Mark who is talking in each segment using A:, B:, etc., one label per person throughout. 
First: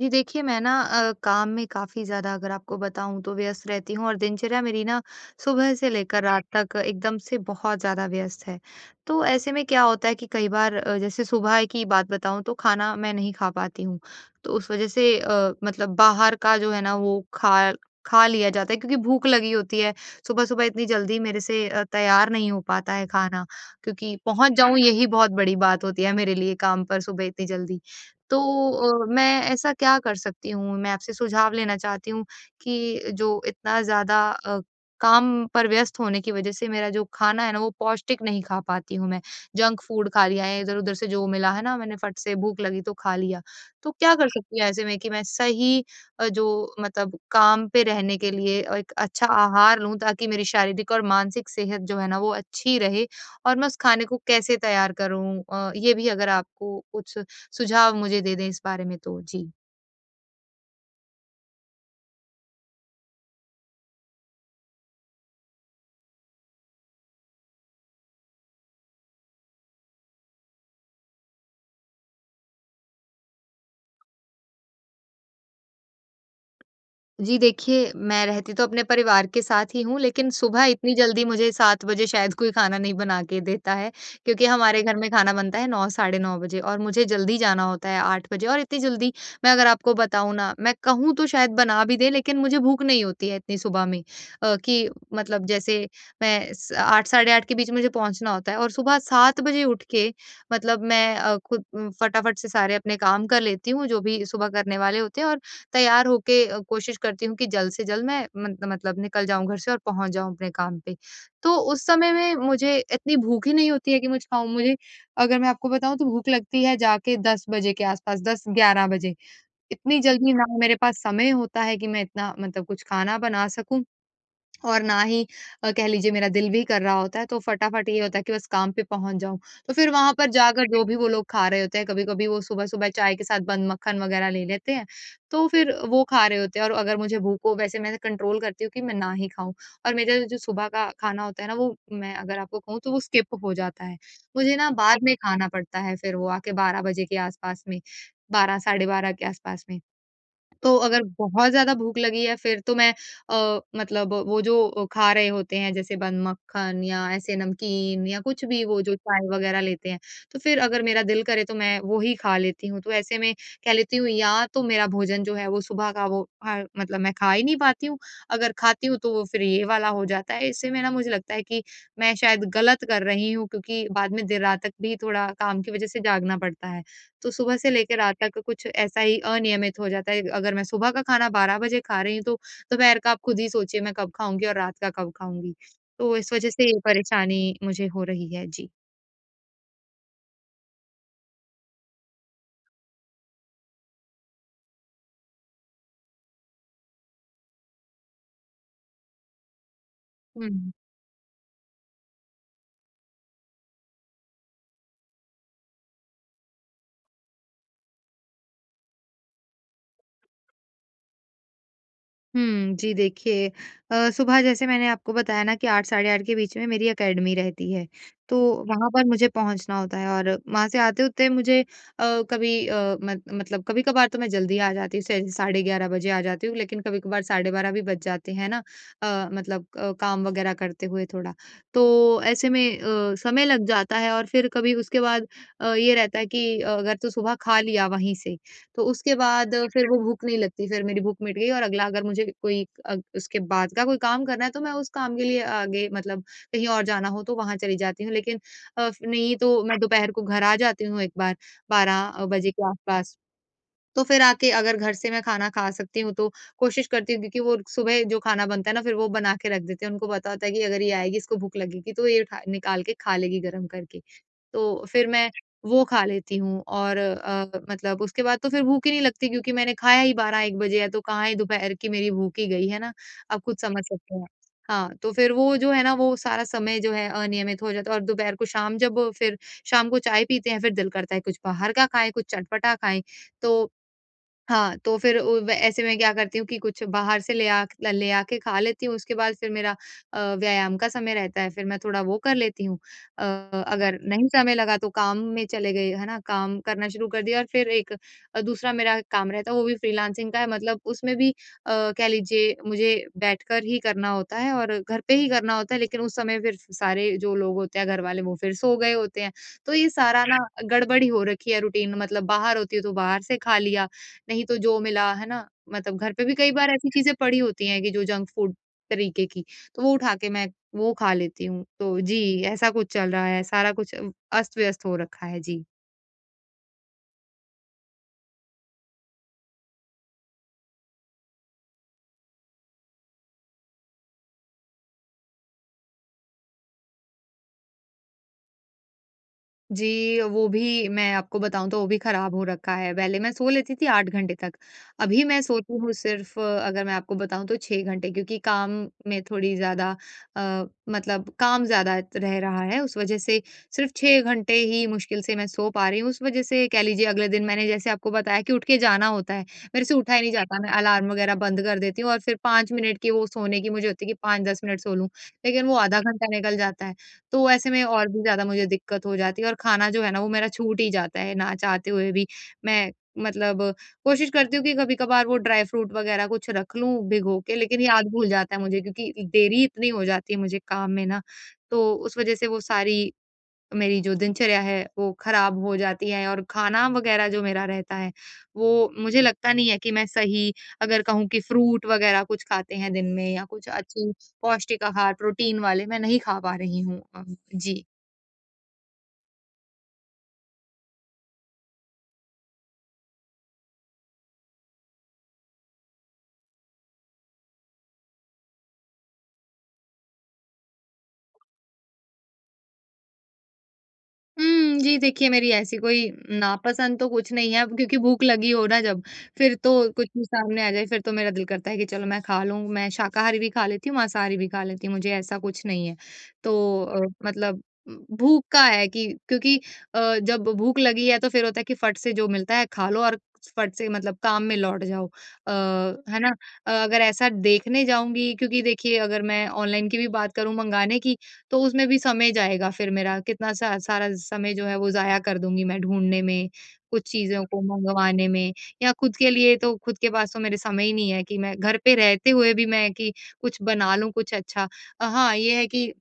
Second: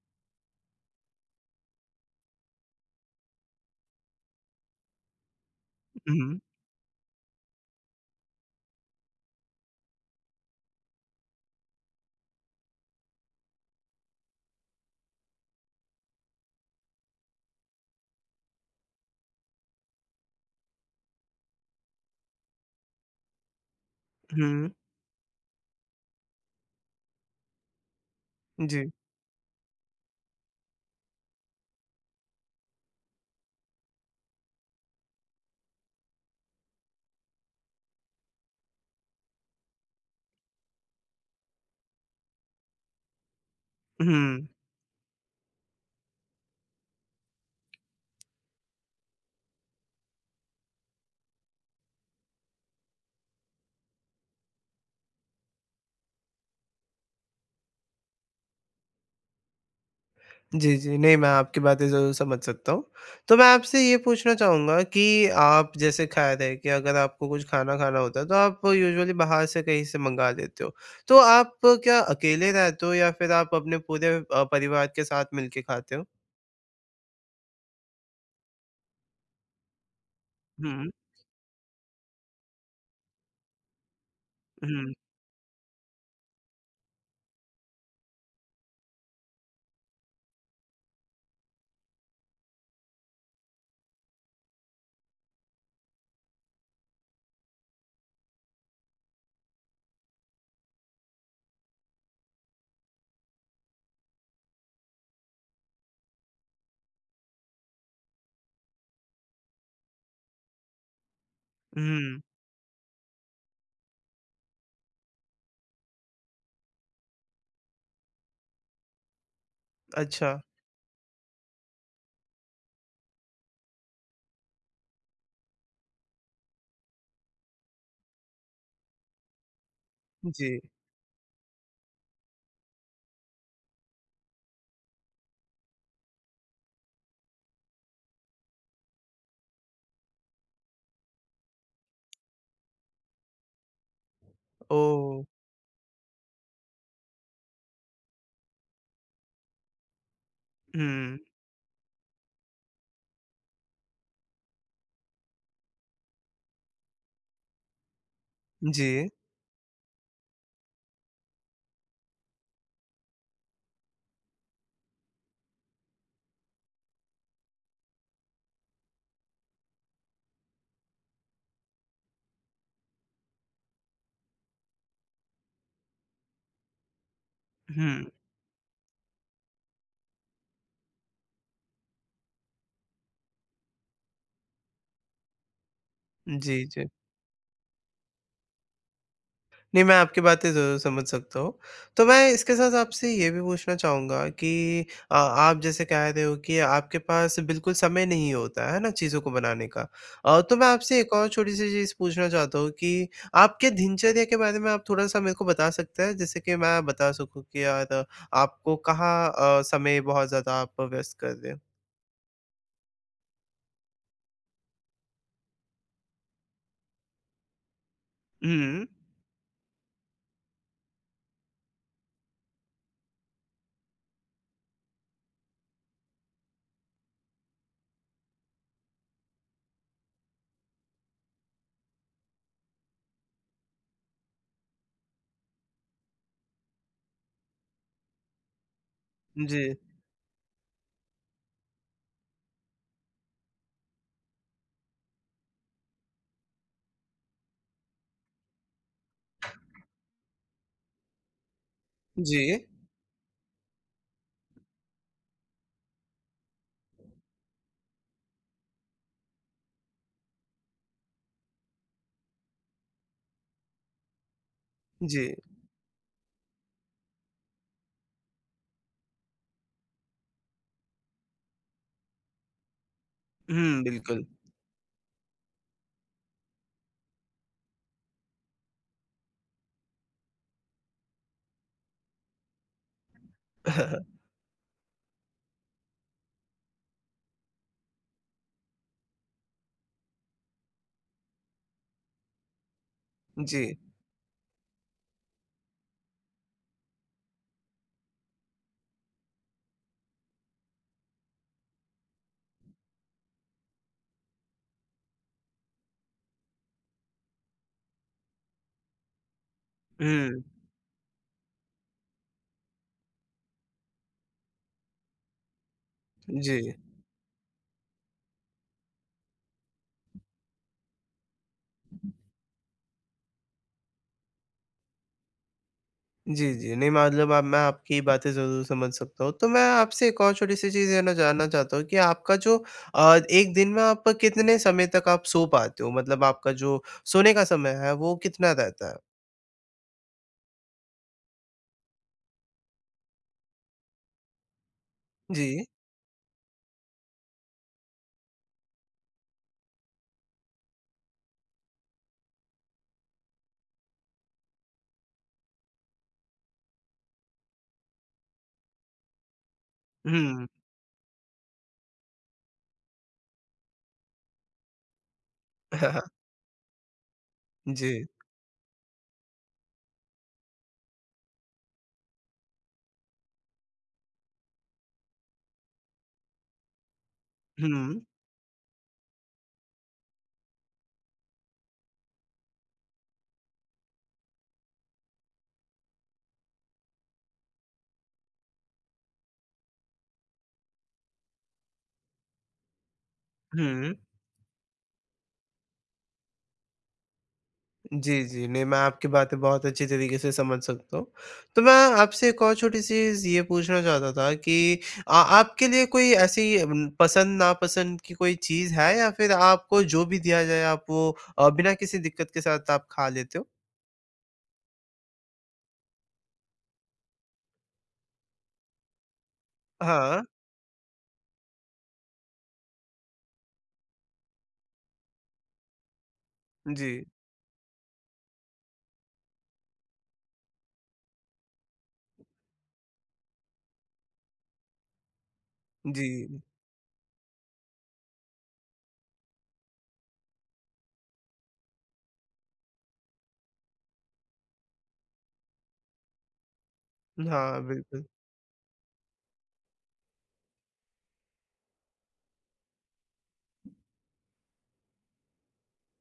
A: जी देखिए, मैं ना काम में काफ़ी ज़्यादा अगर आपको बताऊँ तो व्यस्त रहती हूँ और दिनचर्या मेरी ना सुबह से लेकर
B: हुँ,
A: रात तक एकदम से बहुत ज़्यादा व्यस्त है। तो ऐसे में क्या होता है कि कई बार जैसे सुबह की बात बताऊँ तो खाना मैं नहीं खा पाती हूँ। तो उस वज़ह से मतलब बाहर का जो है ना वो खा खा लिया जाता है क्योंकि भूख लगी होती है। सुबह-सुबह इतनी जल्दी मेरे से तैयार नहीं हो पाता है खाना, क्योंकि पहुँच
B: हुँ।
A: जाऊँ यही बहुत बड़ी बात होती है मेरे लिए काम पर सुबह इतनी जल्दी। तो
B: जी।
A: मैं ऐसा क्या कर सकती हूँ? मैं आपसे सुझाव लेना चाहती हूँ कि जो इतना ज़्यादा काम पर व्यस्त होने की वज़ह से मेरा जो खाना है ना, वो पौष्टिक नहीं खा पाती हूँ मैं। जंक फूड खा लिया है, इधर-उधर से जो मिला है ना, मैंने फट से भूख लगी तो खा लिया। तो क्या कर
B: हुँ।
A: सकती हूँ ऐसे में कि मैं सही जो मतलब काम पे रहने के लिए एक अच्छा आहार लूँ, ताकि मेरी शारीरिक और मानसिक सेहत जो है ना, वो अच्छी रहे और मैं उस खाने को कैसे तैयार करूँ? ये भी अगर आपको कुछ सुझाव मुझे दे दें इस बारे में तो? जी।
B: जी, जी। नहीं, मैं आपकी बातें ज़रूर समझ सकता हूँ। तो मैं आपसे ये पूछना चाहूँगा कि आप जैसे कह रहे कि अगर आपको कुछ खाना खाना होता है तो आप यूजुअली बाहर से कहीं से मँगा लेते हो। तो आप क्या अकेले रहते हो या फिर आप अपने पूरे परिवार के साथ मिलके खाते हो?
A: जी देखिए, मैं रहती तो अपने परिवार के साथ ही हूँ, लेकिन सुबह
B: हुँ,
A: इतनी जल्दी मुझे 7 बजे शायद कोई खाना नहीं बना के देता है, क्योंकि हमारे
B: हुँ,
A: घर में खाना बनता है 9 साढ़े 9 बजे और मुझे जल्दी जाना होता है 8 बजे। और इतनी जल्दी मैं अगर आपको बताऊँ ना, मैं कहूँ तो शायद बना भी दें, लेकिन मुझे भूख नहीं होती है इतनी सुबह में। कि मतलब जैसे मैं स 8 साढ़े 8 के बीच मुझे पहुँचना होता है और सुबह 7 बजे उठ के मतलब मैं खुद फटाफट से सारे अपने काम कर लेती हूँ, जो भी सुबह करने वाले होते हैं। और तैयार होके कोशिश करती हूँ कि जल्द से जल्द मैं मत मतलब निकल जाऊँ घर से और पहुँच जाऊँ अपने काम पे। तो उस समय
B: हुँ।
A: में मुझे इतनी भूख ही नहीं होती है कि मुझे खाऊँ मुझे अगर मैं आपको बताऊँ तो भूख लगती है जाके 10 बजे के आस-पास, 10-11 बजे। इतनी जल्दी
B: अच्छा।
A: ना मेरे पास समय होता है कि मैं इतना मतलब कुछ खाना बना सकूँ। और ना ही कह लीजिए मेरा दिल भी कर रहा होता है, तो फटाफट ये होता है कि बस काम पे पहुँच जाऊँ। तो फिर वहाँ पर
B: जी।
A: जाकर जो भी वो लोग खा रहे होते हैं, कभी-कभी वो सुबह-सुबह चाय के साथ बन मक्खन वग़ैरह ले लेते हैं, तो फिर वो खा रहे होते हैं और अगर मुझे भूख हो वैसे मैं कंट्रोल करती हूँ कि मैं ना ही खाऊँ। और मेरा जो सुबह का खाना होता है ना, वो मैं अगर आपको कहूँ तो वो स्किप हो जाता है। मुझे ना बाद में
B: ओह!
A: अच्छा खाना पड़ता है, फिर वो आके 12 बजे के आस-पास में, 12 साढ़े 12 के आस-पास में। तो अगर
B: हुँ।
A: बहुत ज़्यादा भूख लगी है फिर तो मैं मतलब वो जो खा रहे होते हैं जैसे बन मक्खन या ऐसे नमकीन या कुछ भी, वो
B: जी।
A: जो चाय वगैरह लेते हैं, तो फिर अगर मेरा दिल करे तो मैं वो ही खा लेती हूँ। तो ऐसे में कह लेती हूँ या तो मेरा भोजन जो है वो सुबह का, वो हाँ, मतलब मैं खा ही नहीं पाती हूँ, अगर खाती हूँ तो वो फिर ये वाला हो जाता है। इससे में ना मुझे लगता है कि मैं शायद गलत कर रही हूँ, क्योंकि बाद में देर रात तक भी थोड़ा काम की वज़ह से जागना पड़ता है। तो सुबह से लेकर
B: हुँ।
A: रात तक कुछ ऐसा ही अनियमित हो जाता है। अगर मैं सुबह का खाना 12 बजे खा रही हूँ, तो दोपहर का आप खुद ही सोचिए मैं कब खाऊँगी और रात का कब खाऊँगी? तो इस वजह
B: जी,
A: से ये
B: जी।
A: परेशानी मुझे हो रही है। जी।
B: नहीं, मैं आपकी बातें ज़रूर समझ सकता हूँ। तो मैं इसके साथ आपसे ये भी पूछना चाहूँगा कि आप जैसे कह रहे हो कि आपके पास बिल्कुल समय नहीं होता है ना? चीज़ों को बनाने का। तो मैं
A: हुँ।
B: आपसे एक और छोटी-सी चीज़ पूछना चाहता हूँ कि आपके दिनचर्या के बारे में आप थोड़ा-सा मेरे को बता सकते हैं? जिससे कि मैं बता सकूँ कि यार आपको कहाँ समय बहुत ज़्यादा आप व्यस्त कर रहे हो?
A: हुँ, जी देखिए, सुबह जैसे मैंने आपको बताया ना कि 8 साढ़े 8 के बीच में मेरी एकेडमी रहती है, तो
B: हुँ,
A: वहाँ पर मुझे पहुँचना होता है और वहाँ से आते-उते मुझे कभी मत मतलब कभी-कभार तो मैं जल्दी आ जाती हूँ, से साढ़े 11 बजे आ जाती हूँ, लेकिन कभी-कभार साढ़े 12 भी बज जाते हैं ना, मतलब काम वगैरह करते हुए थोड़ा। तो ऐसे में समय लग जाता है और फिर कभी उसके बाद ये रहता है कि अगर तो सुबह खा लिया वहीं से, तो उसके बाद
B: जी,
A: फिर वो भूख नहीं लगती, फिर मेरी भूख मिट गई। और अगला अगर मुझे कोई उसके बाद का कोई काम करना है तो मैं उस काम के लिए आगे मतलब कहीं और जाना हो तो वहाँ चली जाती हूँ। लेकिन नहीं तो मैं दोपहर को घर आ जाती हूँ एक बार, 12 बजे
B: जी,
A: के आसपास। तो फिर आके अगर घर से मैं खाना खा सकती हूँ तो कोशिश करती हूँ, क्योंकि वो सुबह जो खाना बनता है ना, फिर वो बना के रख देते हैं। उनको पता होता है कि अगर ये आएगी, इसको भूख लगेगी, तो ये उठा निकाल के खा लेगी गरम करके। तो फिर मैं
B: जी।
A: वो खा लेती हूँ, और मतलब उसके बाद तो फिर भूख ही नहीं लगती, क्योंकि मैंने खाया ही 12-1 बजे है, तो कहाँ ही दोपहर की मेरी भूख ही गई, है ना? आप खुद
B: हुँ,
A: समझ सकते
B: बिल्कुल।
A: हैं। हाँ, तो फिर वो जो है ना, वो सारा समय जो है अनियमित हो जाता है, और दोपहर को शाम जब फिर शाम को चाय पीते हैं, फिर दिल करता है कुछ बाहर का खाएँ, कुछ चटपटा खाएँ, तो हाँ, तो फिर उ व ऐसे में क्या करती हूँ कि कुछ बाहर से ले आके खा लेती हूँ, उसके बाद फिर मेरा व्यायाम का समय रहता है, फिर मैं थोड़ा वो कर लेती हूँ। अ,
B: जी,
A: अगर नहीं समय लगा तो काम में चले गए, है ना? काम करना शुरू कर दिया, और फिर एक दूसरा मेरा काम रहता है, वो भी फ्रीलांसिंग का है, मतलब उसमें भी कह लीजिए मुझे बैठकर ही करना होता है और घर पे ही करना होता है, लेकिन उस समय फिर सारे जो लोग होते हैं, घर वाले, वो फिर सो गए होते हैं। तो ये सारा ना
B: हुँ,
A: गड़बड़ी हो रखी है रूटीन, मतलब बाहर होती हूँ तो बाहर से खा लिया, नहीं तो जो मिला, है ना? मतलब घर पे भी कई
B: जी।
A: बार ऐसी चीज़ें पड़ी होती हैं कि जो जंक फूड तरीके की, तो वो उठा के मैं वो खा लेती हूँ। तो जी, ऐसा कुछ चल रहा है, सारा कुछ अस्त-व्यस्त हो रखा है। जी।
B: जी, जी। नहीं मतलब अब मैं आपकी बातें ज़रूर समझ सकता हूँ। तो मैं आपसे एक और छोटी-सी चीज़ है ना जानना चाहता हूँ कि आपका जो एक दिन में आप कितने समय तक आप सो पाते हो? मतलब आपका जो सोने का समय है वो कितना रहता है?
A: जी, वो भी मैं आपको बताऊँ तो वो भी खराब हो रखा है। पहले मैं सो लेती थी 8 घंटे तक, अभी मैं
B: जी।
A: सोती हूँ सिर्फ़ अगर मैं आपको बताऊँ तो 6 घंटे, क्योंकि काम में थोड़ी ज़्यादा मतलब काम ज़्यादा रह रहा है, उस वज़ह से सिर्फ़ 6 घंटे ही मुश्किल से मैं सो पा रही हूँ। उस वज़ह से कह लीजिए अगले दिन मैंने जैसे आपको बताया कि उठ के जाना होता है, मेरे से उठा ही नहीं
B: हुँ।
A: जाता, मैं अलार्म वग़ैरह बंद कर देती हूँ और फिर 5 मिनट की वो सोने की मुझे होती है कि 5-10 मिनट सो लूँ, लेकिन वो आधा घंटा निकल जाता है। तो ऐसे में
B: जी।
A: और भी ज़्यादा मुझे दिक्कत हो जाती है, और खाना जो है ना वो मेरा छूट ही जाता है ना चाहते हुए भी। मैं मतलब कोशिश करती हूँ कि कभी-कभार वो ड्राई फ्रूट वग़ैरह कुछ रख लूँ भिगो के, लेकिन
B: हुँ।
A: याद भूल जाता है मुझे, क्योंकि देरी इतनी हो जाती है मुझे काम में ना, तो उस वज़ह से वो सारी मेरी जो दिनचर्या है वो खराब हो जाती है, और खाना वगैरह जो मेरा रहता है वो मुझे लगता नहीं है कि मैं सही, अगर कहूँ कि फ्रूट वगैरह कुछ खाते हैं दिन में या कुछ
B: हुँ।
A: अच्छी पौष्टिक आहार प्रोटीन वाले मैं नहीं खा पा रही हूँ। जी।
B: जी, जी। नहीं, मैं आपकी बातें बहुत अच्छी तरीके से समझ सकता हूँ। तो मैं आपसे एक और छोटी-सी चीज़ ये पूछना चाहता था कि आपके लिए कोई ऐसी पसंद-नापसंद की कोई चीज़ है या फिर आपको जो भी दिया जाए आप वो बिना किसी दिक्कत के साथ आप खा लेते हो?
A: हुँ, जी देखिए, मेरी ऐसी कोई नापसंद तो कुछ नहीं है, अब क्योंकि भूख लगी हो ना जब, फिर तो कुछ
B: हाँ।
A: भी सामने आ जाए फिर तो मेरा दिल करता है कि चलो मैं खा लूँ, मैं शाकाहारी भी खा लेती हूँ, मांसाहारी भी खा लेती हूँ, मुझे ऐसा कुछ नहीं है। तो
B: जी।
A: मतलब भूख का है कि, क्योंकि जब भूख लगी है तो फिर होता है कि फट से जो मिलता है खा लो, और फट से मतलब काम में लौट जाओ। अ, है ना?
B: जी।
A: अगर ऐसा देखने जाऊँगी, क्योंकि देखिए अगर मैं ऑनलाइन की भी बात करूँ मंगाने की, तो उसमें भी समय जाएगा फिर मेरा, कितना सा सारा समय जो है वो ज़ाया कर दूँगी मैं ढूँढने में, कुछ चीज़ों
B: हाँ,
A: को
B: बिल्कुल।
A: मँगवाने में, या खुद के लिए तो खुद के पास तो मेरे समय ही नहीं है कि मैं घर पे रहते हुए भी मैं कि कुछ बना लूँ कुछ अच्छा। हाँ, ये है कि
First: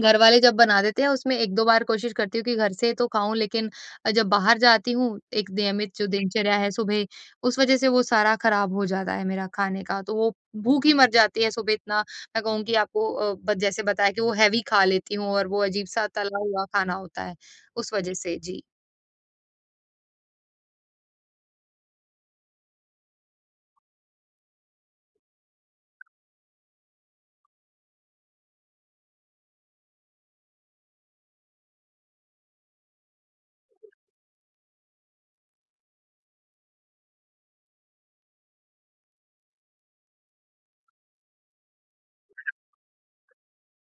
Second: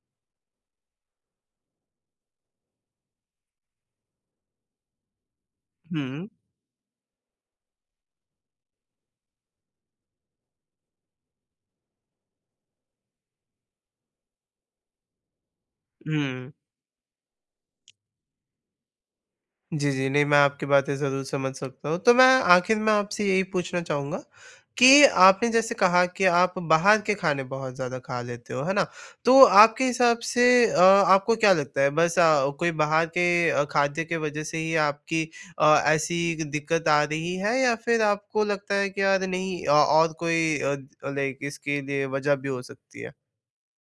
A: घरवाले जब बना देते हैं उसमें 1-2 बार कोशिश करती हूँ कि घर से तो खाऊँ, लेकिन जब बाहर जाती हूँ, एक नियमित जो
B: हुँ।
A: दिनचर्या है सुबह, उस वज़ह से वो सारा खराब हो जाता है मेरा खाने का। तो वो भूख ही मर जाती है सुबह इतना, मैं कहूँगी आपको ब जैसे बताया कि वो हेवी खा लेती हूँ और वो अजीब-सा तला
B: हुँ।
A: हुआ खाना होता है, उस वज़ह से। जी।
B: जी, जी। नहीं, मैं आपकी बातें ज़रूर समझ सकता हूँ। तो मैं आखिर में आपसे यही पूछना चाहूँगा कि आपने जैसे कहा कि आप बाहर के खाने बहुत ज़्यादा खा लेते हो, है ना? तो आपके हिसाब से आपको क्या लगता है बस कोई बाहर के खाद्य के वज़ह से ही आपकी ऐसी दिक्कत आ रही है या फिर आपको लगता है कि यार नहीं और कोई लाइक इसके लिए वज़ह भी हो सकती है?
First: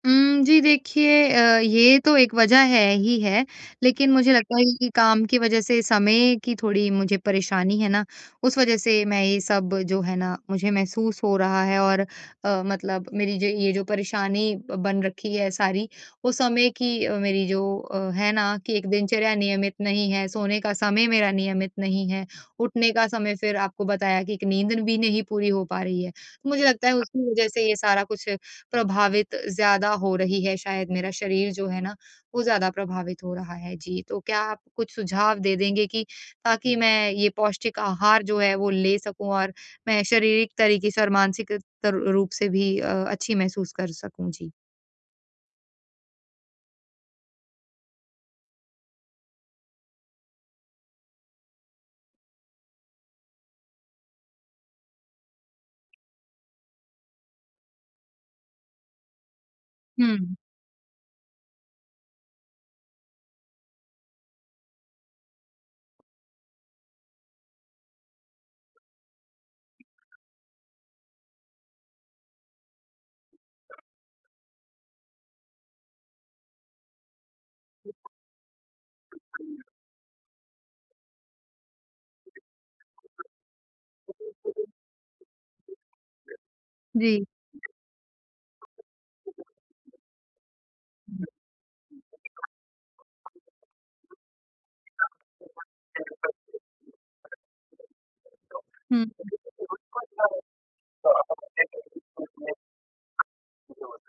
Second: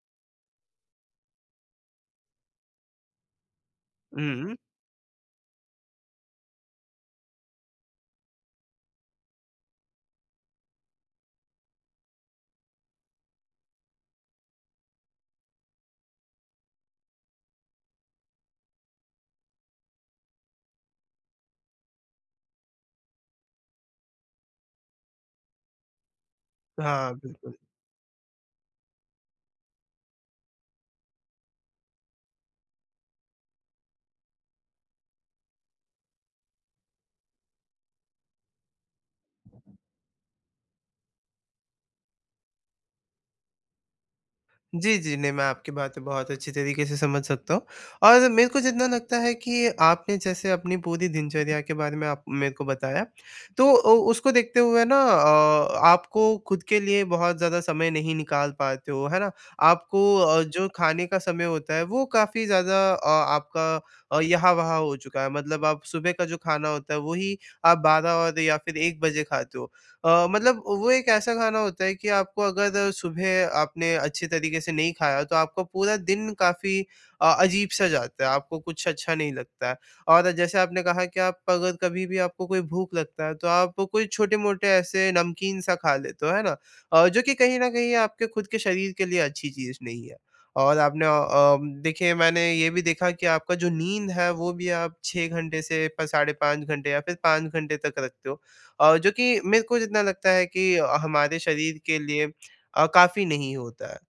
A: जी देखिए, ये तो एक वजह है ही है, लेकिन मुझे
B: हुँ।
A: लगता है कि काम की वजह से समय की थोड़ी मुझे परेशानी है ना, उस वजह से मैं ये सब जो है ना मुझे महसूस हो रहा है, और मतलब मेरी जो ये जो परेशानी बन रखी है सारी, वो समय की मेरी जो है ना कि एक दिनचर्या नियमित नहीं है, सोने का समय मेरा नियमित नहीं है, उठने का समय फिर आपको बताया कि एक नींद भी नहीं पूरी हो पा रही है। तो मुझे लगता है
B: हाँ,
A: उसकी वजह
B: बिल्कुल।
A: से ये सारा कुछ प्रभावित ज़्यादा हो रही है, शायद मेरा शरीर जो है ना, वो ज़्यादा प्रभावित हो रहा है। जी, तो क्या आप कुछ सुझाव दे देंगे कि ताकि मैं ये पौष्टिक आहार जो है वो ले सकूँ, और मैं शारीरिक तरीके से और मानसिक तर रूप से भी अच्छी महसूस कर सकूँ? जी।
B: जी, जी। नहीं, मैं आपकी बातें बहुत अच्छी तरीके से समझ सकता हूँ और मेरे को जितना लगता है कि आपने जैसे अपनी पूरी दिनचर्या के बारे में आप मेरे को बताया, तो उसको देखते हुए ना आपको खुद के लिए बहुत ज़्यादा समय नहीं निकाल पाते हो, है ना? आपको
A: हुँ,
B: जो खाने का समय होता है, वो काफ़ी ज़्यादा आपका यहाँ-वहाँ हो चुका है। मतलब आप सुबह का जो खाना होता है, वही आप 12 और या फिर 1 बजे खाते हो। मतलब वो एक ऐसा खाना होता है कि आपको अगर सुबह आपने अच्छे तरीके से नहीं खाया तो आपका पूरा दिन काफ़ी अजीब-सा जाता है, आपको कुछ अच्छा नहीं लगता है। और जैसे आपने कहा कि आप अगर कभी भी आपको कोई भूख लगता है तो आप कोई छोटे-मोटे ऐसे नमकीन-सा खा लेते हो, है ना? जो
A: जी।
B: कि कहीं न कहीं आपके खुद के शरीर के लिए अच्छी चीज़ नहीं है। और आपने देखिए मैंने ये भी देखा कि आपका जो नींद है वो भी आप 6 घंटे से प साढ़े 5 घंटे या फिर 5 घंटे तक रखते हो।
A: हुँ,
B: जो
A: हुँ,
B: कि मेरे को जितना लगता है कि हमारे शरीर के लिए काफ़ी नहीं होता है।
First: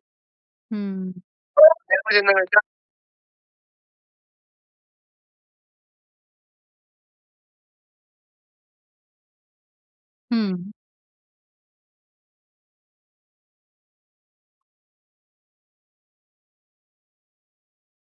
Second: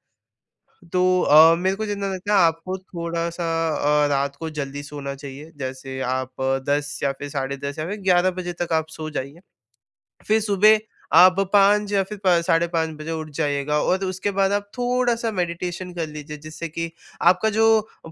B: तो
A: हुँ।
B: मेरे को जितना लगता है आपको थोड़ा-सा रात को जल्दी सोना चाहिए। जैसे आप 10 या फिर साढ़े 10 या फिर 11 बजे तक आप सो जाइए। फिर सुबह आप 5 या फिर साढ़े 5 बजे उठ जाइएगा और उसके बाद आप थोड़ा सा मेडिटेशन कर लीजिए जिससे कि आपका जो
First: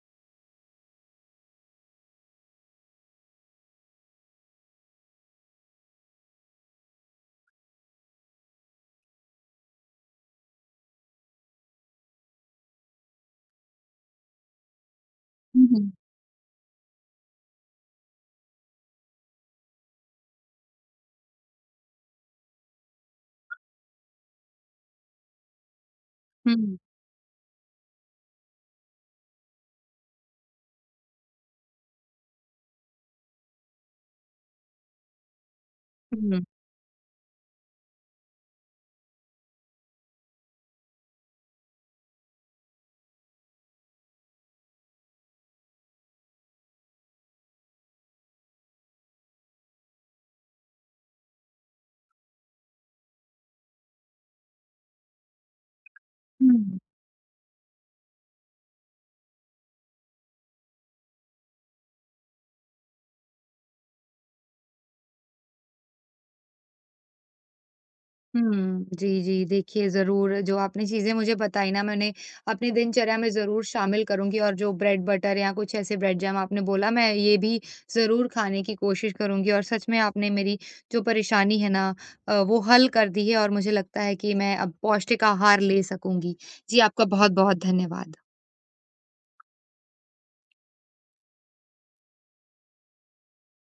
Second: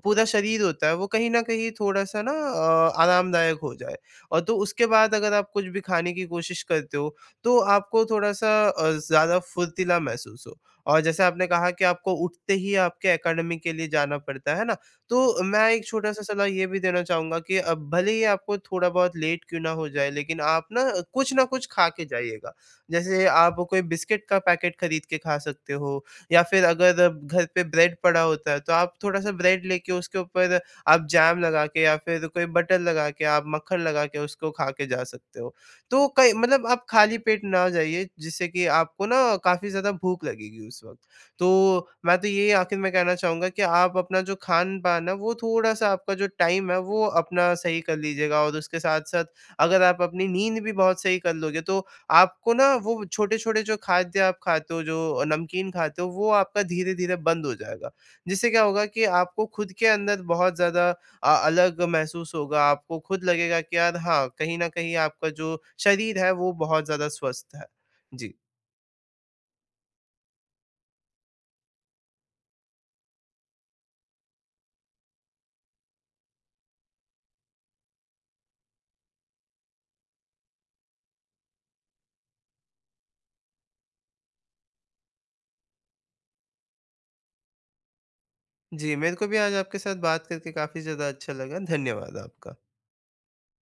B: पूरा शरीर होता है वो कहीं ना कहीं थोड़ा सा ना आरामदायक हो जाए। और तो उसके बाद अगर आप कुछ भी खाने की कोशिश करते हो तो आपको थोड़ा सा ज़्यादा फुर्तीला महसूस हो। और जैसे आपने कहा कि आपको उठते ही आपके एकेडमी के लिए जाना पड़ता है ना, तो
A: हुँ,
B: मैं एक
A: हुँ,
B: छोटा-सा सलाह ये भी देना चाहूँगा कि भले ही आपको थोड़ा बहुत लेट क्यों ना हो जाए, लेकिन आप ना कुछ खा के जाइएगा। जैसे आप कोई बिस्किट का पैकेट खरीद के खा सकते हो या फिर
A: हुँ,
B: अगर घर पे ब्रेड पड़ा होता है, तो आप थोड़ा-सा ब्रेड लेके उसके ऊपर आप जैम लगा के या फिर कोई बटर लगा के, आप मक्खन लगा के उसको खा के जा सकते हो। तो कई
A: हुँ,
B: मतलब आप खाली पेट ना जाइए, जिससे कि आपको ना काफ़ी ज़्यादा भूख लगेगी उस वक़्त। तो मैं तो ये आखिर में कहना चाहूँगा कि आप अपना जो खान-पान है, वो थोड़ा-सा आपका जो टाइम है, वो अपना सही कर लीजिएगा और उसके साथ-साथ अगर आप अपनी नींद भी बहुत सही कर लोगे, तो आपको ना वो छोटे-छोटे जो खाद्य आप खाते हो, जो नमकीन खाते हो, वो आपका
A: हुँ।
B: धीरे-धीरे बंद हो जाएगा। जिससे क्या होगा कि आपको खुद के अंदर बहुत ज़्यादा अलग महसूस होगा, आपको खुद लगेगा कि यार हाँ, कहीं न कहीं आपका जो शरीर है, वो बहुत ज़्यादा स्वस्थ है। जी।
A: हुँ। जी, जी। देखिए, ज़रूर जो आपने चीज़ें मुझे बताई ना, मैं उन्हें अपनी दिनचर्या में ज़रूर शामिल करूँगी, और जो ब्रेड बटर या कुछ ऐसे ब्रेड जैम आपने बोला, मैं ये भी ज़रूर खाने की कोशिश करूँगी, और सच में आपने मेरी जो परेशानी है ना वो हल कर दी है, और मुझे लगता है कि मैं अब पौष्टिक आहार ले सकूँगी। जी, आपका बहुत-बहुत धन्यवाद।
B: जी, मेरे को भी आज आपके साथ बात करके काफ़ी ज़्यादा अच्छा लगा। धन्यवाद आपका।